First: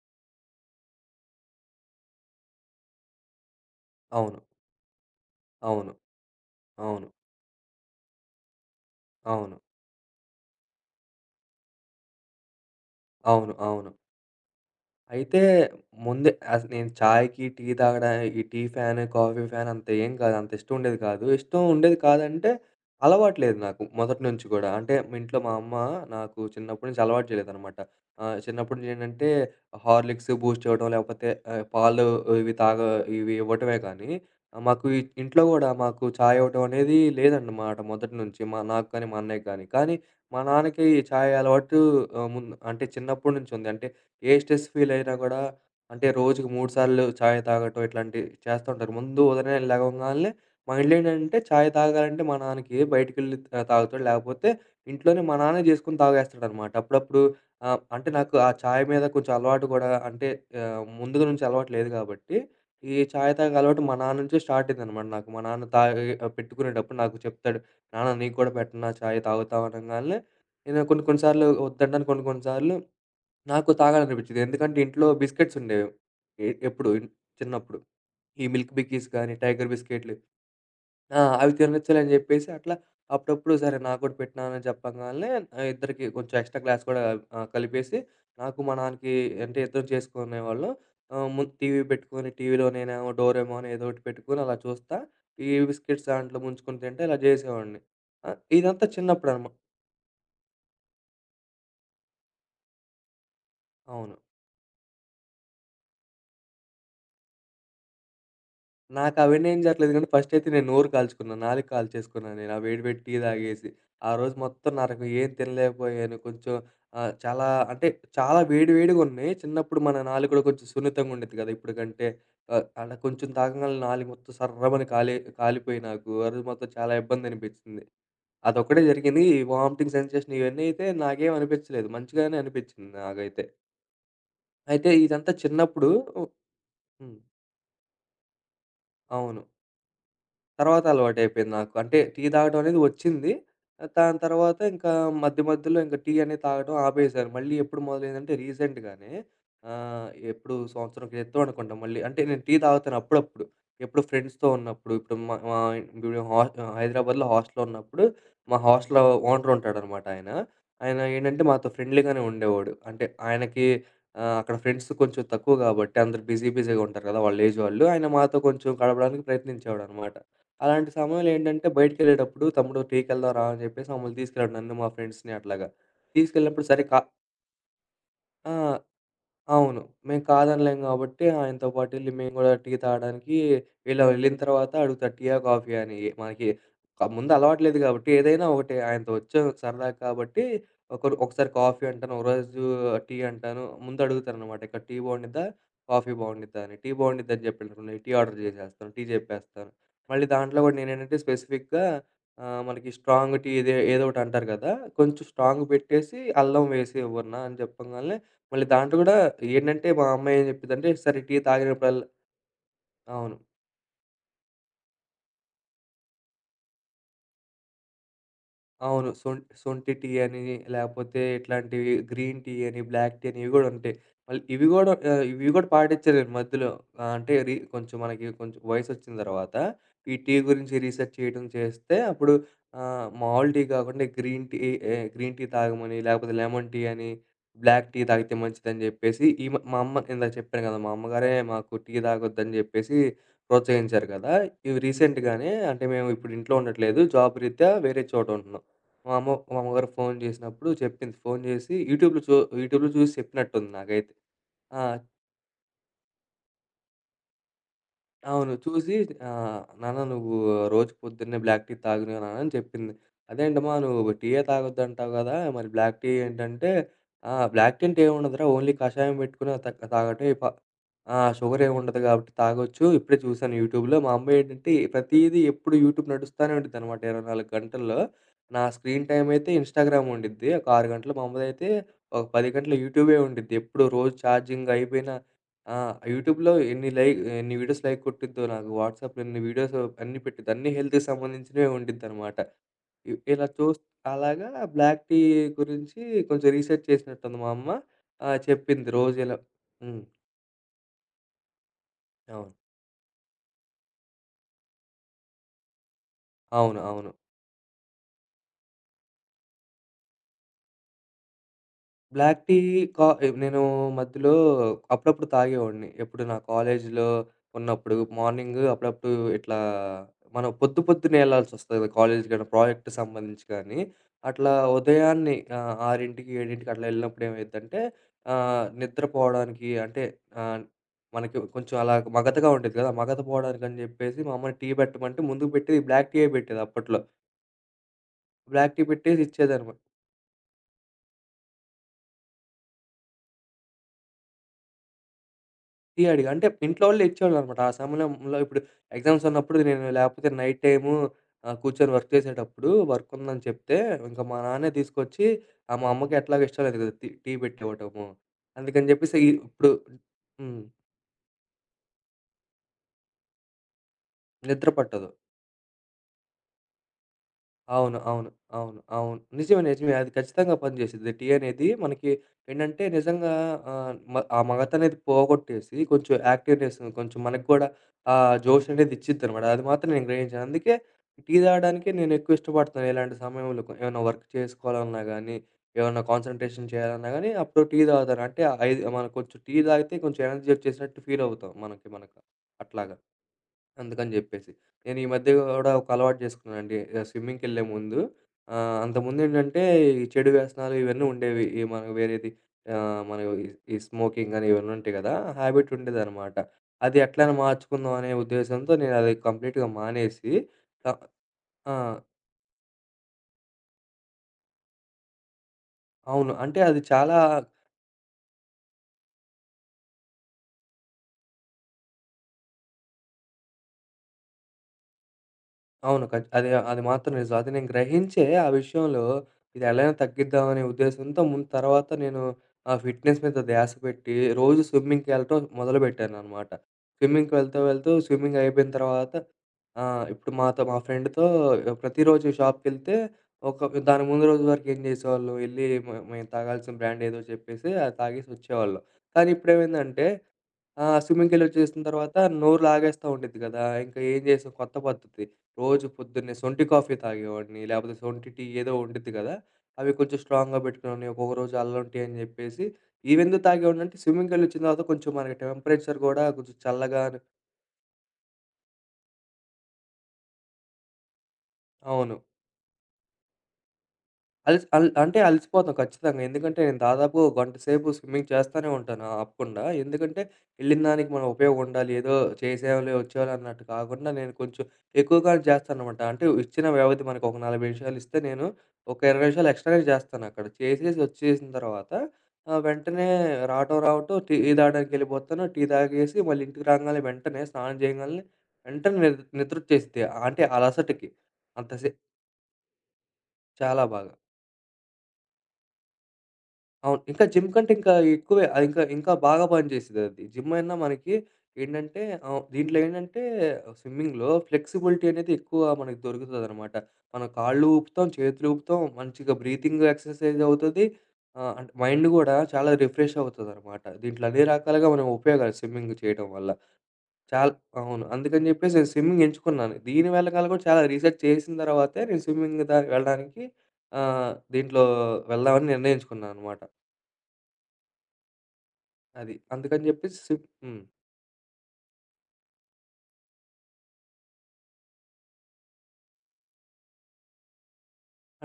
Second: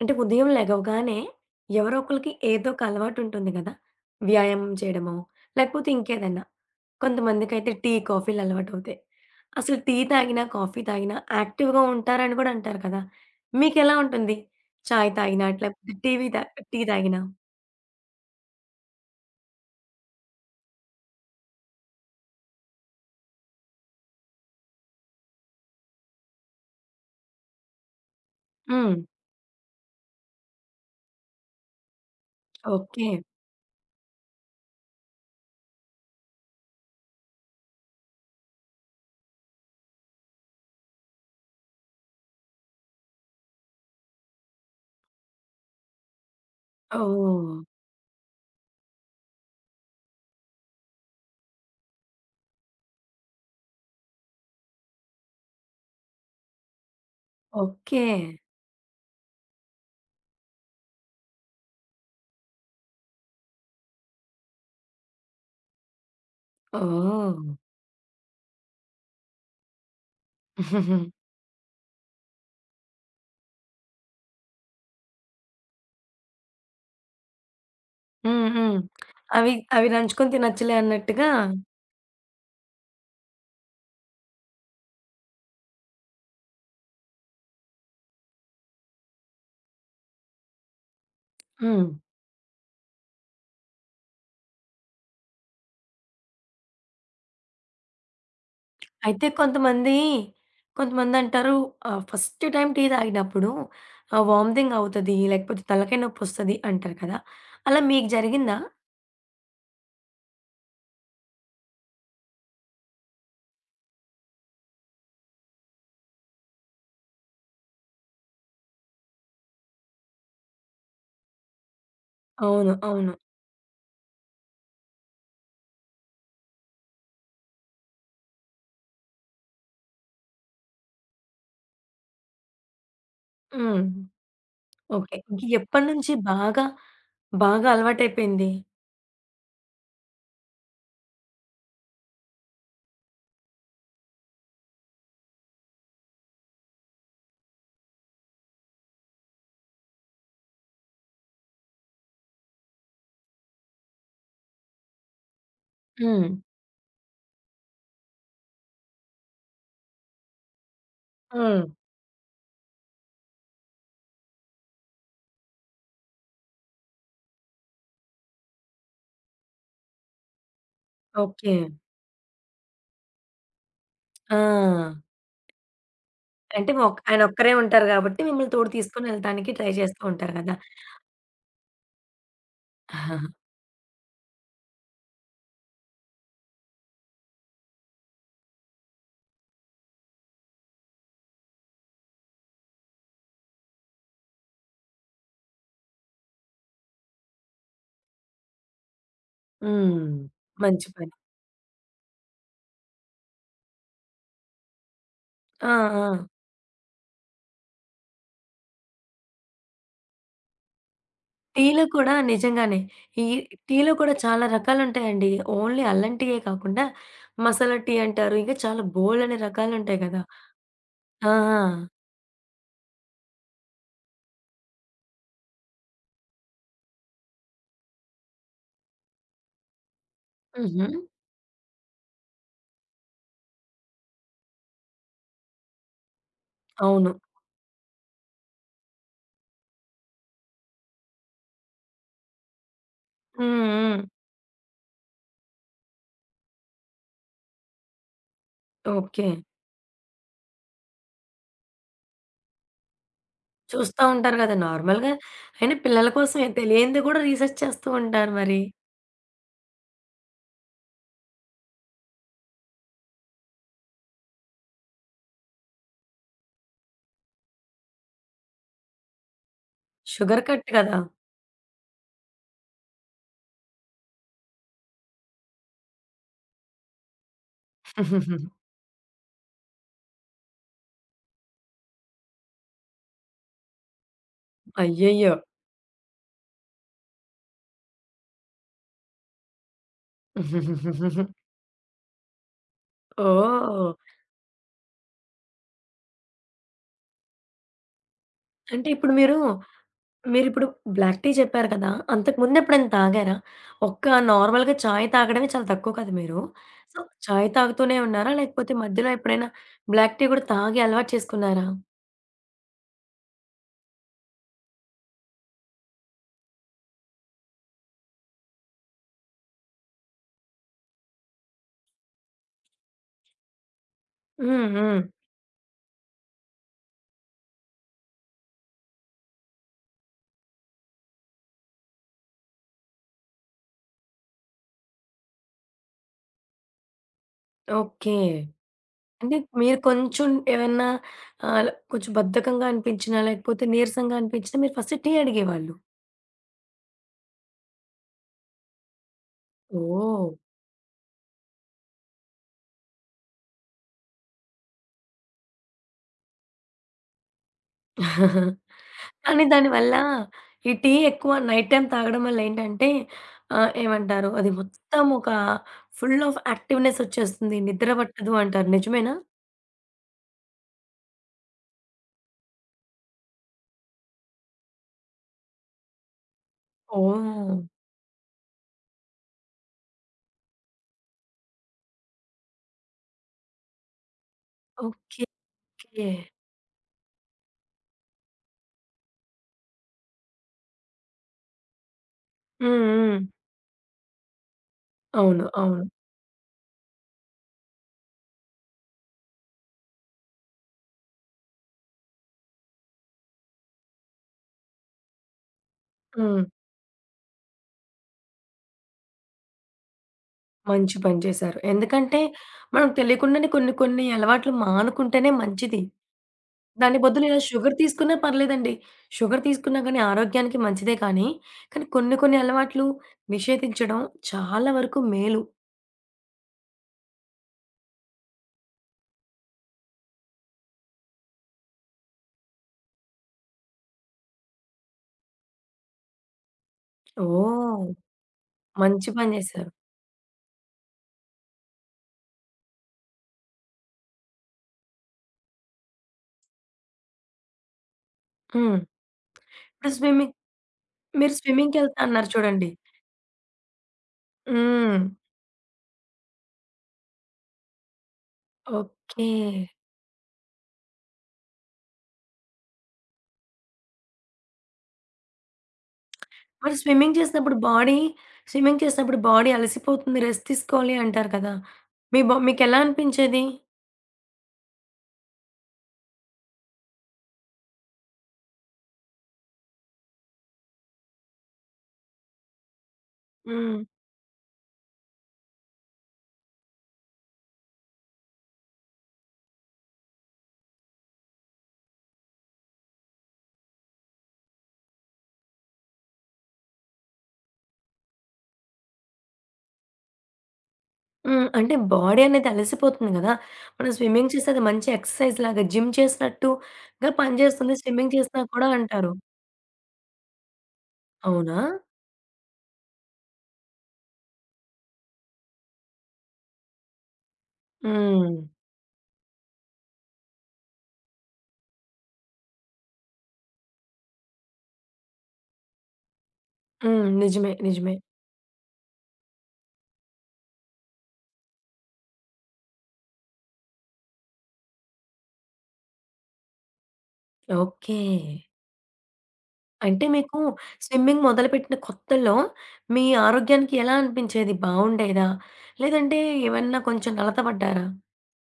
అంటే ఉదయం లెగవగానే ఎవరో ఒకళ్ళకి ఏదో ఒక అలవాటుంటుంది గదా! అవును. వ్యాయామం చేయడమో, లేకపోతే అవును. ఇంకేదన్నా. అవును. కొంతమందికైతే టీ, కాఫీలు అలవాటవుతాయి. అవును. అసలు టీ తాగినా, కాఫీ తాగినా యాక్టివ్‌గా ఉంటారని గూడా అంటారు కదా! అవును. అవును. అవును. మీకెలా ఉంటుంది? చాయ్ అయితే తాగినా, లేకపోతే టీవీ ముందే తా అసలు టీ నేను తాగినా? చాయ్‌కి, టీ తాగడా ఈ టీ ఫ్యాన్, కాఫీ ఫ్యాన్ అంత ఏం కాదు. అంత ఇష్టం ఉండేది కాదు. ఇష్టం ఉండేది కాదంటే అలవాట్లేదు నాకు మొదటి నుంచి గూడా. అంటే మా ఇంట్లో మా అమ్మ నాకు చిన్నప్పటి నుంచి అలవాటు చేయలేదనమాట. చిన్నప్పటి నుంచి హ్మ్. ఏంటంటే హార్లిక్స్, బూస్ట్ ఇవ్వడం లేకపోతే పాలు ఇవి తాగ ఓకే. ఇవి ఇవ్వటమే కానీ మాకు ఇంట్లో గూడా మాకు చాయ్ ఇవ్వటం అనేది లేదన్నమాట మొదటి నుంచి. మా నాకు కానీ, మా అన్నయ్యకి కానీ. కానీ మా నాన్నకి చాయ్ అలవాటు ముందు అంటే చిన్నప్పటి నుంచి ఉంది. అంటే ఏ స్ట్రెస్ ఫీల్ అయినా గూడా అంటే రోజుకి 3 సార్లు చాయ్ ఓహ్! తాగటం ఇట్లాంటివి చేస్తా ఉంటారు. ముందు ఉదయాన్నే లెగవగాల్నే మా ఇంట్లో ఏంటంటే చాయ్ తాగాలంటే మా నాన్నకి బయటికెళ్ళి తాగుతాడు. లేకపోతే ఇంట్లోనే మా నాన్నే చేసుకొని తాగేస్తాడనమాట. అప్పుడప్పుడు ఓకే. అంటే నాకు ఆ చాయ్ మీద కొంచెం అలవాటు గూడా అంటే ముందుగా నుంచి అలవాటు లేదు గాబట్టి, ఈ చాయ్ తాగే అలవాటు మా నాన్న నుంచే స్టార్ట్ అయిందనమాట నాకు. మా నాన్న తాగి పెట్టుకునేటప్పుడు నాకు ఓహ్! చెప్తాడు. "నాన్న నీకు కూడా పెట్టనా చాయ్ తాగుతావా?" అనంగాల్నే నేను కొన్ని హ్మ్. కొన్ని సార్లు వద్దంటాను. కొన్ని కొన్ని సార్లు నాకు తాగాలనిపించేది. ఎందుకంటే ఇంట్లో బిస్కెట్స్ ఉండేవి. ఎ ఎప్పుడు ఇన్- చిన్నప్పుడు. హ్మ్. ఈ మిల్క్ బిక్కీస్ గాని, అవి టైగర్ అవి బిస్కెట్‌లు. నంచుకొని తినొచ్చులే ఆ! అన్నట్టుగా అవి తినొచ్చులే అని చెప్పేసి అట్లా అప్పుడప్పుడు సరే నాకు కూడా పెట్టినానని చెప్పంగాల్నే ఇద్దరికి కొంచెం ఎక్స్‌ట్రా గ్లాస్ కూడా కలిపేసి నాకు మా నాన్నకి అంటే ఇద్దరం చేసుకునేవాళ్ళం. ముందు టీవీ హ్మ్. పెట్టుకొని టీవీలో నేనేమో డోరేమోన్ ఏదో ఒకటి పెట్టుకొని అలా చూస్తా. ఈ బిస్కెట్స్ దాంట్లో ముంచుకొని తింటే ఇలా చేసేవాడిని. ఇదంతా అయితే చిన్నప్పుడనమా కొంతమందంటారు ఫస్ట్ టైమ్ టీ తాగినప్పుడు అవును. వామిటింగ్ అవుతది. లేకపోతే తలకాయ నొప్పొస్తది అంటారు కదా! అలా మీకు జరిగిందా? నాకు అవన్నీ ఏం జరగలేదు కానీ ఫస్ట్ అయితే నేను నోరు కాల్చుకున్నా. నాలుక కాల్చేసుకున్నా నేను. ఆ వేడి వేడి టీ తాగేసి. ఆ రోజు మొత్తం నాకు ఏం తినలేకపోయాను. కొంచెం చాలా అంటే చాలా వేడి వేడిగా ఉన్నాయి. చిన్నప్పుడు మన నాలుక కూడా కొంచెం సున్నితంగా ఉండేది కదా! ఇప్పుడు కంటే. అవును. అలా అవును. కొంచెం తాగంగాల్నే నాలుక మొత్తం సర్రమని కాలిపోయి నాకు ఆ రోజు మొత్తం చాలా ఇబ్బంది అనిపించింది. అదొక్కటే జరిగింది. ఈ వామిటింగ్ సెన్సేషన్ ఇవన్నీ అయితే నాకేం అనిపించలేదు. మంచిగానే అనిపించింది నాకైతే. హ్మ్. అయితే ఓకే. ఇదంతా ఇంక చిన్నప్పుడు ఎప్పటినుంచి బాగా, హ్మ్. బాగా అలవాటైపోయింది? అవును. తర్వాత అలవాటయిపోయింది నాకు. అంటే టీ తాగడం అనేది వచ్చింది. దాని తర్వాత ఇంకా మధ్య మధ్యలో ఇంక టీ అనేది తాగడం ఆపేశాను. మళ్ళీ ఎప్పుడు మొదలైందంటే రీసెంట్‌గానే ఎప్పుడు సంవత్సరం క్రితం అనుకుంటా మళ్ళీ. అంటే నేను టీ తాగుతాను అప్పుడప్పుడు. ఎప్పుడు ఫ్రెండ్స్‌తో ఉన్నప్పుడు, ఇప్పుడు మా మా ఇప్పుడు హ్మ్. హా హైదరాబాద్‌లో హాస్టల్‌లో ఉన్నప్పుడు మా హాస్టల్ ఓనర్ ఉంటాడనమాట ఆయన. ఆయన ఏంటంటే హ్మ్. మాతో ఫ్రెండ్లీగానే ఉండేవాడు. అంటే ఆయనకి అక్కడ ఫ్రెండ్స్ కొంచెం తక్కువ కాబట్టి అందరూ బిజీ బిజీగా ఉంటారు కదా! వాళ్ళ ఏజ్ వాళ్ళు. ఆయన మాతో కొంచెం గడపడానికి ప్రయత్నించేవాడనమాట. అలాంటి సమయంలో ఓకే. ఏంటంటే బయటికెళ్ళేటప్పుడు "తమ్ముడు టీకెళ్దాం రా" అని చెప్పేసి మమ్మల్ని తీసుకెళ్ళాడు. నన్ను, మా ఆ! ఫ్రెండ్స్‌ని అట్లాగా. తీసుకెళ్ళినప్పుడు అంటే సరే కా ఆయన ఒక్కరే ఉంటారు గాబట్టి మిమ్మల్ని ఆ! తోడు తీసుకొని ఎళ్ళటానికి ట్రై అవును. చేస్తూ మేము ఉంటారు గదా! కాదనలేం గాబట్టి ఆయనతో పాటెళ్లి మేము గూడా టీ తాగడానికి ఇలా వెళ్ళిన తర్వాత అడుగుతా టీయా? కాఫీయా? అని. మనకి క ముందు అలవాటు లేదు గాబట్టి ఏదైనా ఒకటే. ఆయనతో వచ్చాం సరదాగా కాబట్టి ఒకరు ఒకసారి కాఫీ అంటాను. ఒకరోజు టీ అంటాను. ముందు అడుగుతాననమాట. ఇక్కడ టీ బావుండిద్దా? కాఫీ బావుండిద్దా? అని. టీ బావుండిద్దని చెప్పాననుకోండి టీ ఆర్డర్ జేసేస్తాను. టీ జెప్పేస్తాను. హ్మ్. మళ్ళీ దాంట్లో గూడా మంచి పని. నేనేంటంటే స్పెసిఫిక్‌గా మనకి స్ట్రాంగ్ టీ ఇదే ఏదో ఒకటి అంటారు గదా! కొంచెం స్ట్రాంగ్ ఆ! ఆ! పెట్టేసి అల్లం వేసి ఇవ్వన్నా అని చెప్పంగాల్నే మళ్ళీ దాంట్లో గూడా ఏంటంటే, మా అమ్మ ఏం జెప్పిద్దంటే, సరే టీ టీలో తాగినప్పుడల్లా కూడా నిజంగానే. ఈ అవును. టీలో కూడా చాలా రకాలుంటాయండి. ఓన్లీ అల్లం టీయే కాకుండా మసాలా టీ అంటారు. ఇంకా చాలా అవును. సొం బోలెడన్ని సొంటి రకాలుంటాయి టీ గదా! అని, లేపోతే ఆ! ఆ! ఇట్లాంటివి గ్రీన్ టీ అని, బ్లాక్ టీ అని ఇవి గూడా ఉంటాయి. మళ్ళీ ఇవి గూడా ఇవి గూడా పాటిచ్చాను నేను మధ్యలో. అంటే రీ కొంచెం మనకి కొంచెం వయసొచ్చిన తర్వాత, ఈ టీ గురించి హుహు. రీసెర్చ్ చేయడం చేస్తే అప్పుడు మామూలు టీ గాకుండా గ్రీన్ టీ ఏ గ్రీన్ టీ తాగమని, లేపోతే లెమన్ టీ అని, అవును. బ్లాక్ టీ తాగితే మంచిదని జెప్పేసి ఈ మ మా అమ్మ ఇందాక చెప్పాను గదా! మా అమ్మగారే మాకు టీ తాగొద్దని జెప్పేసి హ్మ్. హ్మ్. ప్రోత్సహించారు గదా! ఇవి రీసెంట్‌గానే అంటే మేము ఇప్పుడు ఇంట్లో ఉండట్లేదు. జాబ్ రీత్యా వేరే చోట ఉంటున్నాం. ఓకే. మా అమ్మగారు ఫోన్ జేసినప్పుడు చెప్పింది. ఫోన్ జేసి యూట్యూబ్‌లో చూ యూట్యూబ్‌లో చూసి చెప్పినట్టుంది చూస్తా నాకైతే. ఉంటారు గదా! ఆ! నార్మల్‌గా అయినా పిల్లల కోసమే తెలియంది గూడా రీసెర్చ్ చేస్తూ ఉంటారు అవును. మరి. చూసి "నాన్న నువ్వు రోజు పొద్దున్నే బ్లాక్ టీ తాగు నాన్న" అని చెప్పింది. "అదేంటమ్మా నువ్వు టీయే తాగొద్దంటావు గదా! మరి బ్లాక్ టీ ఏంటంటే" "ఆ! బ్లాక్ టీ అంటే ఏముండదురా ఓన్లీ కషాయం పెట్టుకొని త తాగటే షుగర్ ప కట్ కదా! ఆ! షుగర్ ఏమి ఉండదు కాబట్టి తాగొచ్చు. ఇప్పుడే చూసాను యూట్యూబ్‌లో" మా అమ్మ ఏంటంటే ప్రతీదీ ఎప్పుడు యూట్యూబ్ నడుస్తానే ఉండిద్దనమాట 24 గంటల్లో. నా స్క్రీన్ టైమ్ అయితే ఇన్‌స్టాగ్రామ్ ఉండిద్ది. ఒక 6 గంటలు. మా అమ్మదైతే ఒక 10 గంటలు యూట్యూబే ఉండిద్ది. ఎప్పుడు రోజు ఛార్జింగ్ అయిపోయినా అయ్యయ్యో! ఆ! యూట్యూబ్‌లో ఎన్ని లైక్ ఎన్ని వీడియోస్ లైక్ కొట్టిద్దో నాకు వాట్సాప్‌లో ఎన్ని వీడియోస్ అన్నీ పెట్టిద్ది. అన్నీ హెల్త్‌కి ఓహ్! సంబంధించినవే ఉండిద్దనమాట. ఇ ఇలా చూస్ అలాగా బ్లాక్ టీ గురించి కొంచెం రీసెర్చ్ చేసినట్టుంది మా అమ్మ. అంటే చెప్పింది ఇప్పుడు రోజు మీరు ఇలా హ్మ్. మీరిప్పుడు బ్లాక్ టీ చెప్పారు కదా! అంతకు అవును. ముందెప్పుడైనా తాగారా? ఒక్క నార్మల్‌గా చాయ్ తాగడమే చాలా తక్కువ కదా మీరు. అవును. సో, అవును. చాయ్ తాగుతూనే ఉన్నారా? లేకపోతే మధ్యలో ఎప్పుడైనా బ్లాక్ టీ గూడా తాగి అలవాటు చేసుకున్నారా? బ్లాక్ టీ కా ఎవ్ నేను మధ్యలో అప్పుడప్పుడు తాగేవాడిని. ఎప్పుడు నా కాలేజీలో ఉన్నప్పుడు మార్నింగ్ అప్పుడప్పుడు ఇట్లా మనం పొద్దు పొద్దున్నే ఎళ్ళాల్సొస్తది కాలేజీకి గాని, ప్రాజెక్ట్‌కి సంబంధించి కానీ. అట్లా హ్మ్. హ్మ్. ఉదయాన్నే 6:00, 7:00కి అట్లా ఎళ్ళినప్పుడు ఏమైద్దంటే నిద్రపోవడానికి అంటే ఆహ్, మనకి కొంచెం అలా మగతగా ఉండేది కదా! మగత పోవడానికని చెప్పేసి మా అమ్మ టీ పెట్టమంటే ముందుకు పెట్టేది బ్లాక్ టీయే పెట్టేది అప్పట్లో. ఓకే. బ్లాక్ టీ పెట్టేసి అంటే ఇచ్చేదనమాట. మీరు కొంచెం ఏమన్నా కొంచెం బద్ధకంగా అనిపించినా, లేకపోతే నీరసంగా అనిపించినా మీరు ఫస్ట్ టీ అడిగేవాళ్ళు. థియరీగా. అంటే ఇంట్లో వాళ్ళే ఇచ్చేవాళ్ళనమాట. ఆ సమయంలో ఇప్పుడు ఎగ్జామ్స్ ఉన్నప్పుడు నేను లేకపోతే ఓహ్! నైట్ టైము కూర్చొని వర్క్ చేసేటప్పుడు వర్క్ ఉందని చెప్తే, ఇంక మా నాన్నే తీసుకొచ్చి మా అమ్మకి ఎట్లాగో ఇష్టం లేదు కదా! టీ టీ పెట్టివ్వటము. అందుకని చెప్పేసి ఈ- కానీ ఇప్పుడు దానివల్ల హ్మ్. ఈ టీ ఎక్కువ నైట్ టైమ్ తాగడం వల్ల ఏంటంటే ఏమంటారు? అది నిద్ర మొత్తం పట్టదు. ఒక ఫుల్ ఆఫ్ యాక్టివ్‌నెస్ వచ్చేస్తుంది. నిద్ర అవును. అవును. పట్టదు అంటారు. అవును. నిజమేనా? అవును. నిజమే. నిజమే. అది ఖచ్చితంగా పనిచేసిద్ది. టీ అనేది మనకి ఏంటంటే నిజంగా మ ఆ మగతనేది పోగొట్టేసి కొంచెం యాక్టివ్‌నెస్ కొంచెం మనకు ఓహ్! కూడా ఆ జోష్ అనేది ఇచ్చిద్దనమాట. అది మాత్రం నేను గ్రహించాను. అందుకే టీ తాగడానికి నేను ఎక్కువ ఇష్టపడతాను ఇలాంటి సమయంలో. కొ- ఏమైనా వర్క్ చేసుకోవాలన్నా గానీ, ఏమన్నా ఓకే. కాన్సంట్రేషన్ చేయాలన్నా గానీ అప్పుడు టీ తాగుతాను. అంటే ఐదు మనం కొంచెం టీ తాగితే కొంచెం ఎనర్జీ వచ్చేసినట్టు ఫీల్ అవుతాం మనకి మనక హ్మ్. అట్లాగా. హ్మ్. అందుకని జెప్పేసి. నేను ఈ మధ్య అవును. గూడా అవును. ఒక అలవాటు జేసుకున్నానండి. స్విమ్మింగ్‌కెళ్ళే ముందు అంతకుముందేంటంటే ఈ చెడు వ్యసనాలు ఇవన్నీ ఉండేవి. ఈ మన వేరేది మన ఈ ఈ స్మోకింగ్ అని ఇవన్నీ ఉంటాయి గదా! హ్యాబిట్ ఉండేదనమాట. హ్మ్. అది ఎట్లైనా మార్చుకుందాం అనే ఉద్దేశంతో నేనది కంప్లీట్‌గా మానేసి క మంచి పని చేశారు. ఆ! ఎందుకంటే, మనం తెలియకుండానే కొన్ని కొన్ని అలవాట్లు మానుకుంటేనే మంచిది. అవును. అంటే అది దాని చాలా బదులు ఇలా షుగర్ తీసుకున్నా పర్లేదండి. షుగర్ తీసుకున్నా గానీ ఆరోగ్యానికి మంచిదే కానీ, కానీ కొన్ని కొన్ని అలవాట్లు నిషేధించడం చాలా వరకు మేలు. అవును. ఖచ్ అది అది మాత్రం నిజం. అది నేను గ్రహించే ఆ విషయంలో ఇది ఎలాగైనా తగ్గిద్దామనే ఉద్దేశంతో ముందు తర్వాత నేను ఆ ఫిట్‌నెస్ మీద ధ్యాస పెట్టి రోజు స్విమ్మింగ్‌కెళ్ళటం మొదలుపెట్టాననమాట. స్విమ్మింగ్‌కి వెళ్తూ, ఓహ్! వెళ్తూ స్విమ్మింగ్ అయిపోయిన మంచి తర్వాత పని చేశారు. ఇప్పుడు మాతో మా ఫ్రెండ్‌తో ప్రతిరోజు షాప్‌కెళ్తే ఒక దాని ముందు రోజు వరకు ఏం చేసేవాళ్ళం, ఎళ్లి మ మేము తాగాల్సిన బ్రాండ్ ఏదో చెప్పేసి అది తాగేసి హ్మ్. వచ్చేవాళ్ళం. కానీ ఇప్పుడు ఇప్పుడేమైందంటే స్విమ్మింగ్ ఆ! మీరు స్విమ్మింగ్‌కెళ్ళొచ్చేసిన స్విమ్మింగ్‌కెళ్తా తర్వాత అన్నారు నోరు చూడండి. లాగేస్తా ఉండిద్ది కదా! ఇంక ఏం చేసాం కొత్త హ్మ్. పద్ధతి. రోజు పొద్దున్నే సొంటి కాఫీ తాగేవాడిని. లేకపోతే సొంటి టీ ఏదో ఉండిద్ది ఓకే. కదా! అవి కొంచెం స్ట్రాంగ్‌గా పెట్టుకునేవాడిని. ఒక్కొక్క రోజు అల్లం టీ అని చెప్పేసి. ఇవెందుకు తాగేవాడినంటే స్విమ్మింగ్‌కెళ్ళొచ్చిన తర్వాత కొంచెం మనకి టెంపరేచర్ కూడా కొంచెం మరి చల్లగా స్విమ్మింగ్ చేసినప్పుడు బాడీ అలసిపోతుంది. రెస్ట్ తీసుకోవాలి అంటారు కదా! అవును. మీ బా మీకెలా అనిపించేది? అలిసి అల్ అంటే అలిసిపోతాం ఖచ్చితంగా. ఎందుకంటే నేను దాదాపు గంట సేపు స్విమ్మింగ్ చేస్తానే ఉంటాను ఆపకుండా. ఎందుకంటే ఎళ్ళిన దానికి మనం ఉపయోగం ఉండాలి. ఏదో చేసాంలే వచ్చేవాళ్ళే అన్నట్టు హ్మ్. కాకుండా నేను కొంచెం ఎక్కువగానే చేస్తాననమాట. అంటే ఇచ్చిన వ్యవధి మనకు ఒక 40 నిమిషాలు ఇస్తే నేను ఒక 20 నిమిషాలు ఎక్స్‌ట్రానే చేస్తానక్కడ. చేసేసి వచ్చేసిన తర్వాత వెంటనే రావటం రావటం టీ తాగడానికెళ్ళిపోతాను. టీ తాగేసి మళ్ళీ ఇంటికి రాంగానే వెంటనే స్నానం చేయంగాల్నే వెంటనే నిద్ నిద్రొచ్చేసిద్ది. అంటే అలసటకి. హ్మ్. అంత అంటే సే బాడీ అనేది అలసిపోతుంది గదా! చాలా మనం బాగా. స్విమ్మింగ్ చేస్తే అది మంచి ఎక్సర్‌సైజ్‌లాగా జిమ్ అవును. చేసినట్టుగా జిమ్ కంటే పనిచేస్తుంది. ఇంకా స్విమ్మింగ్ చేసినా ఎక్కువే. అది కూడా ఇంకా ఇంకా అంటారు. బాగా పనిచేసేదది. జిమ్ అయినా మనకి అవునా? ఏంటంటే దీంట్లో ఏంటంటే స్విమ్మింగ్‌లో ఫ్లెక్సిబిలిటీ అనేది ఎక్కువ మనకు దొరుకుతదనమాట. మనం కాళ్ళు ఊపుతాం, హ్మ్. చేతులు ఊపుతాం, మంచిగా బ్రీతింగ్ ఎక్సర్‌సైజ్ అవుతది. అంటే మైండ్ గూడా చాలా రిఫ్రెష్ అవుతదనమాట. దీంట్లో అన్ని రకాలుగా మనం ఉపయోగాలు స్విమ్మింగ్ చేయడం వల్ల. హ్మ్. చాల్ నిజమే. నిజమే. అవును. అందుకని జెప్పేసి నేను స్విమ్మింగ్ ఎంచుకున్నాను. దీని వెనకాల కూడా చాలా రీసెర్చ్ చేసిన తర్వాతే నేను స్విమ్మింగ్ దానికి వెళ్ళడానికి దీంట్లో వెళ్దామని నిర్ణయించుకున్నాననమాట. ఓకే. అది. అందుకని అంటే జెప్పేసి మీకు సిప్ హ్మ్. స్విమ్మింగ్ మొదలుపెట్టిన కొత్తలో మీ ఆరోగ్యానికి ఎలా అనిపించేది? బావుండేదా? లేదంటే ఏమన్నా కొంచెం అలత పడ్డారా?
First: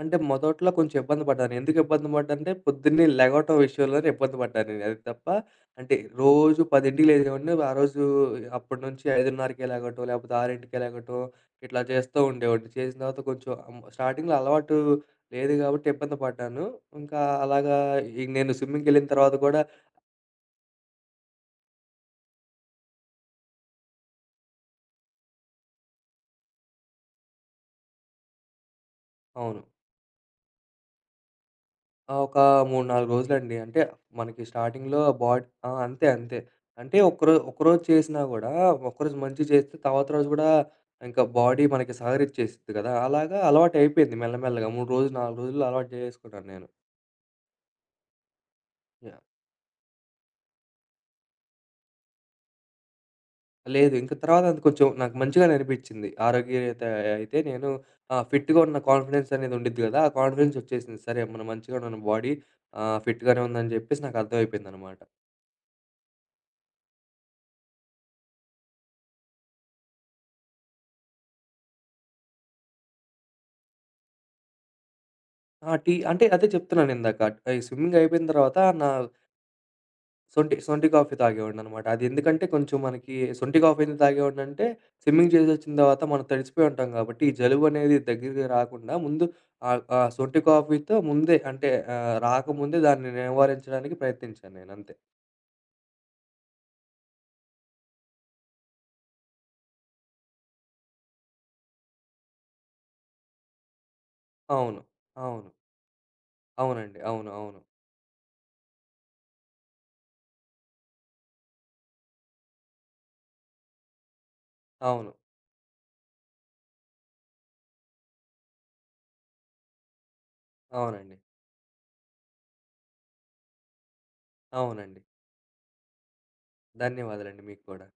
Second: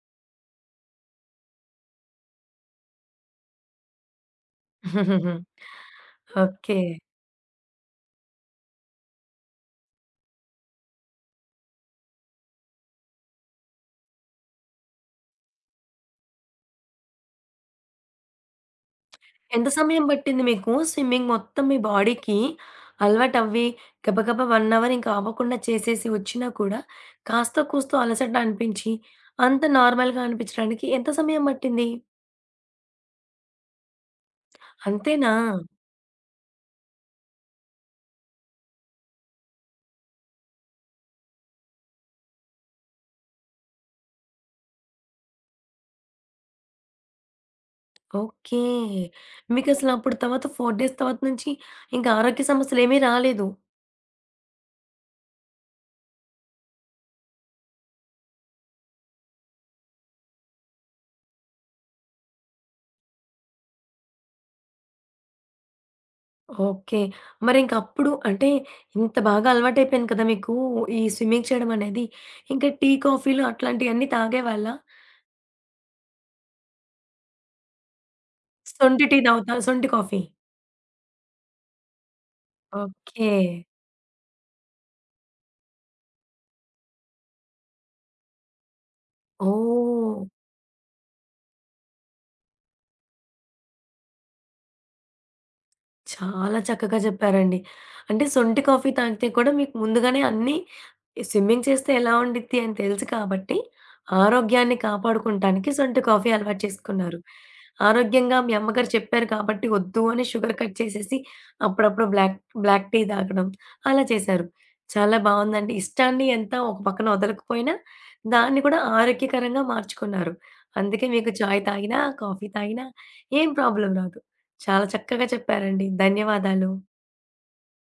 అంటే మొదట్లో కొంచెం ఇబ్బంది పడ్డాను. ఎందుకు ఇబ్బంది పడ్డానంటే పొద్దున్నే లెగవటం విషయంలోనే ఇబ్బంది పడ్డాను నేను. అది తప్ప అంటే రోజు ఓకే. 10కి లేచేవాడిని. ఆ రోజు అప్పటి నుంచి 5:30కే లెగవటం, లేకపోతే 6కే లెగవటం ఇట్లా చేస్తూ ఉండేవాడిని. చేసిన తర్వాత కొంచెం అమ్ స్టార్టింగ్‌లో అలవాటు లేదు కాబట్టి ఇబ్బంది పడ్డాను. ఇంకా అలాగా ఈ నేను స్విమ్మింగ్‌కెళ్ళిన తర్వాత గూడా ఎంత సమయం పట్టింది మీకు స్విమ్మింగ్ మొత్తం మీ బాడీకి అలవాటవ్వి గబగబా 1 అవర్ ఇంక అవ్వకుండా చేసేసి వచ్చినా కూడా కాస్తో కూస్తో అలసట అనిపించి అవును. అంత నార్మల్‌గా అనిపించడానికి ఎంత సమయం పట్టింది? ఆ! ఒక 3, 4 రోజులండి. అంటే మనకి స్టార్టింగ్‌లో అంతేనా? బాడ్ ఆ! అంతే అంతే. అంటే ఒక్కరో ఒకరోజు చేసినా గూడా ఒక్కరోజు మంచిగా చేస్తే తర్వాత రోజు గూడా ఇంకా బాడీ మనకి సహకరిచ్చేసిద్ది కదా! అలాగా అలవాటయిపోయింది మెల్లమెల్లగా. 3 రోజులు, 4 రోజుల్లో అలవాటు జేసేసుకున్నాను నేను. ఓకే. యాహ్! మీకసలు అప్పుడు తర్వాత 4 డేస్ తర్వాత నుంచి ఇంక ఆరోగ్య సమస్యలేమీ రాలేదు. లేదు ఇంక తర్వాత అది కొంచెం నాకు మంచిగానే అనిపిచ్చింది. ఆరోగ్యరీత్యా అయితే నేను ఫిట్‌గా ఉన్న కాన్ఫిడెన్స్ అనేది ఉండిద్ది గదా! ఆ కాన్ఫిడెన్స్ వచ్చేసింది. సరే మనం మంచిగానే ఉన్న బాడీ ఫిట్‌గానే ఉందని జెప్పేసి నాకు అర్థమైపోయిందనమాట. ఓకే. మరింకప్పుడు అంటే ఇంత బాగా అలవాటైపోయింది కదా! మీకు ఈ స్విమ్మింగ్ చేయడం అనేది. ఇంకా టీ, కాఫీలు అట్లాంటియన్నీ తాగేవాళ్ళా? ఆ! టీ అంటే అదే చెప్తున్నానిందాక. ఈ స్విమ్మింగ్ అయిపోయిన తర్వాత నా సొంటి టీ తాగుతా సొంటి కాఫీ. సొంటి కాఫీ తాగేవాడిననమాట. అదెందుకంటే కొంచెం మనకి ఓకే. సొంటి కాఫీ ఎందుకు తాగేవాడినంటే, స్విమ్మింగ్ చేసొచ్చిన తర్వాత మనం తడిసిపోయి ఉంటాం కాబట్టి, ఈ జలుబనేది దగ్గరికి రాకుండా ముందు ఆహ్, ఆహ్, ఓహ్! సొంటి కాఫీతో ముందే అంటే రాకముందే దాన్ని నివారించడానికి ప్రయత్నించాను నేను అంతే. చాలా చక్కగా చెప్పారండి. అంటే సొంటి కాఫీ తాగితే కూడా మీకు ముందుగానే అన్నీ స్విమ్మింగ్ చేస్తే ఎలా ఉండిద్ది అని తెలుసు కాబట్టి, ఆరోగ్యాన్ని అవును. అవును. కాపాడుకుంటానికి సొంటి కాఫీ అలవాటు అవునండి. చేసుకున్నారు. అవును. అవును. ఆరోగ్యంగా మీ అమ్మగారు చెప్పారు కాబట్టి వద్దు అని షుగర్ కట్ చేసేసి అప్పుడప్పుడు బ్లాక్ బ్లాక్ టీ తాగడం అలా చేశారు. అవును. చాలా బావుందండి. ఇష్టాన్ని ఎంత ఒక పక్కన వదలకపోయినా దాన్ని కూడా ఆరోగ్యకరంగా మార్చుకున్నారు. అందుకే అవునండి. మీకు చాయ్ తాగినా, కాఫీ తాగినా ఏం ప్రాబ్లమ్ రాదు. చాలా అవునండి. చక్కగా చెప్పారండి. ధన్యవాదాలు. ధన్యవాదాలండి మీకు కూడా.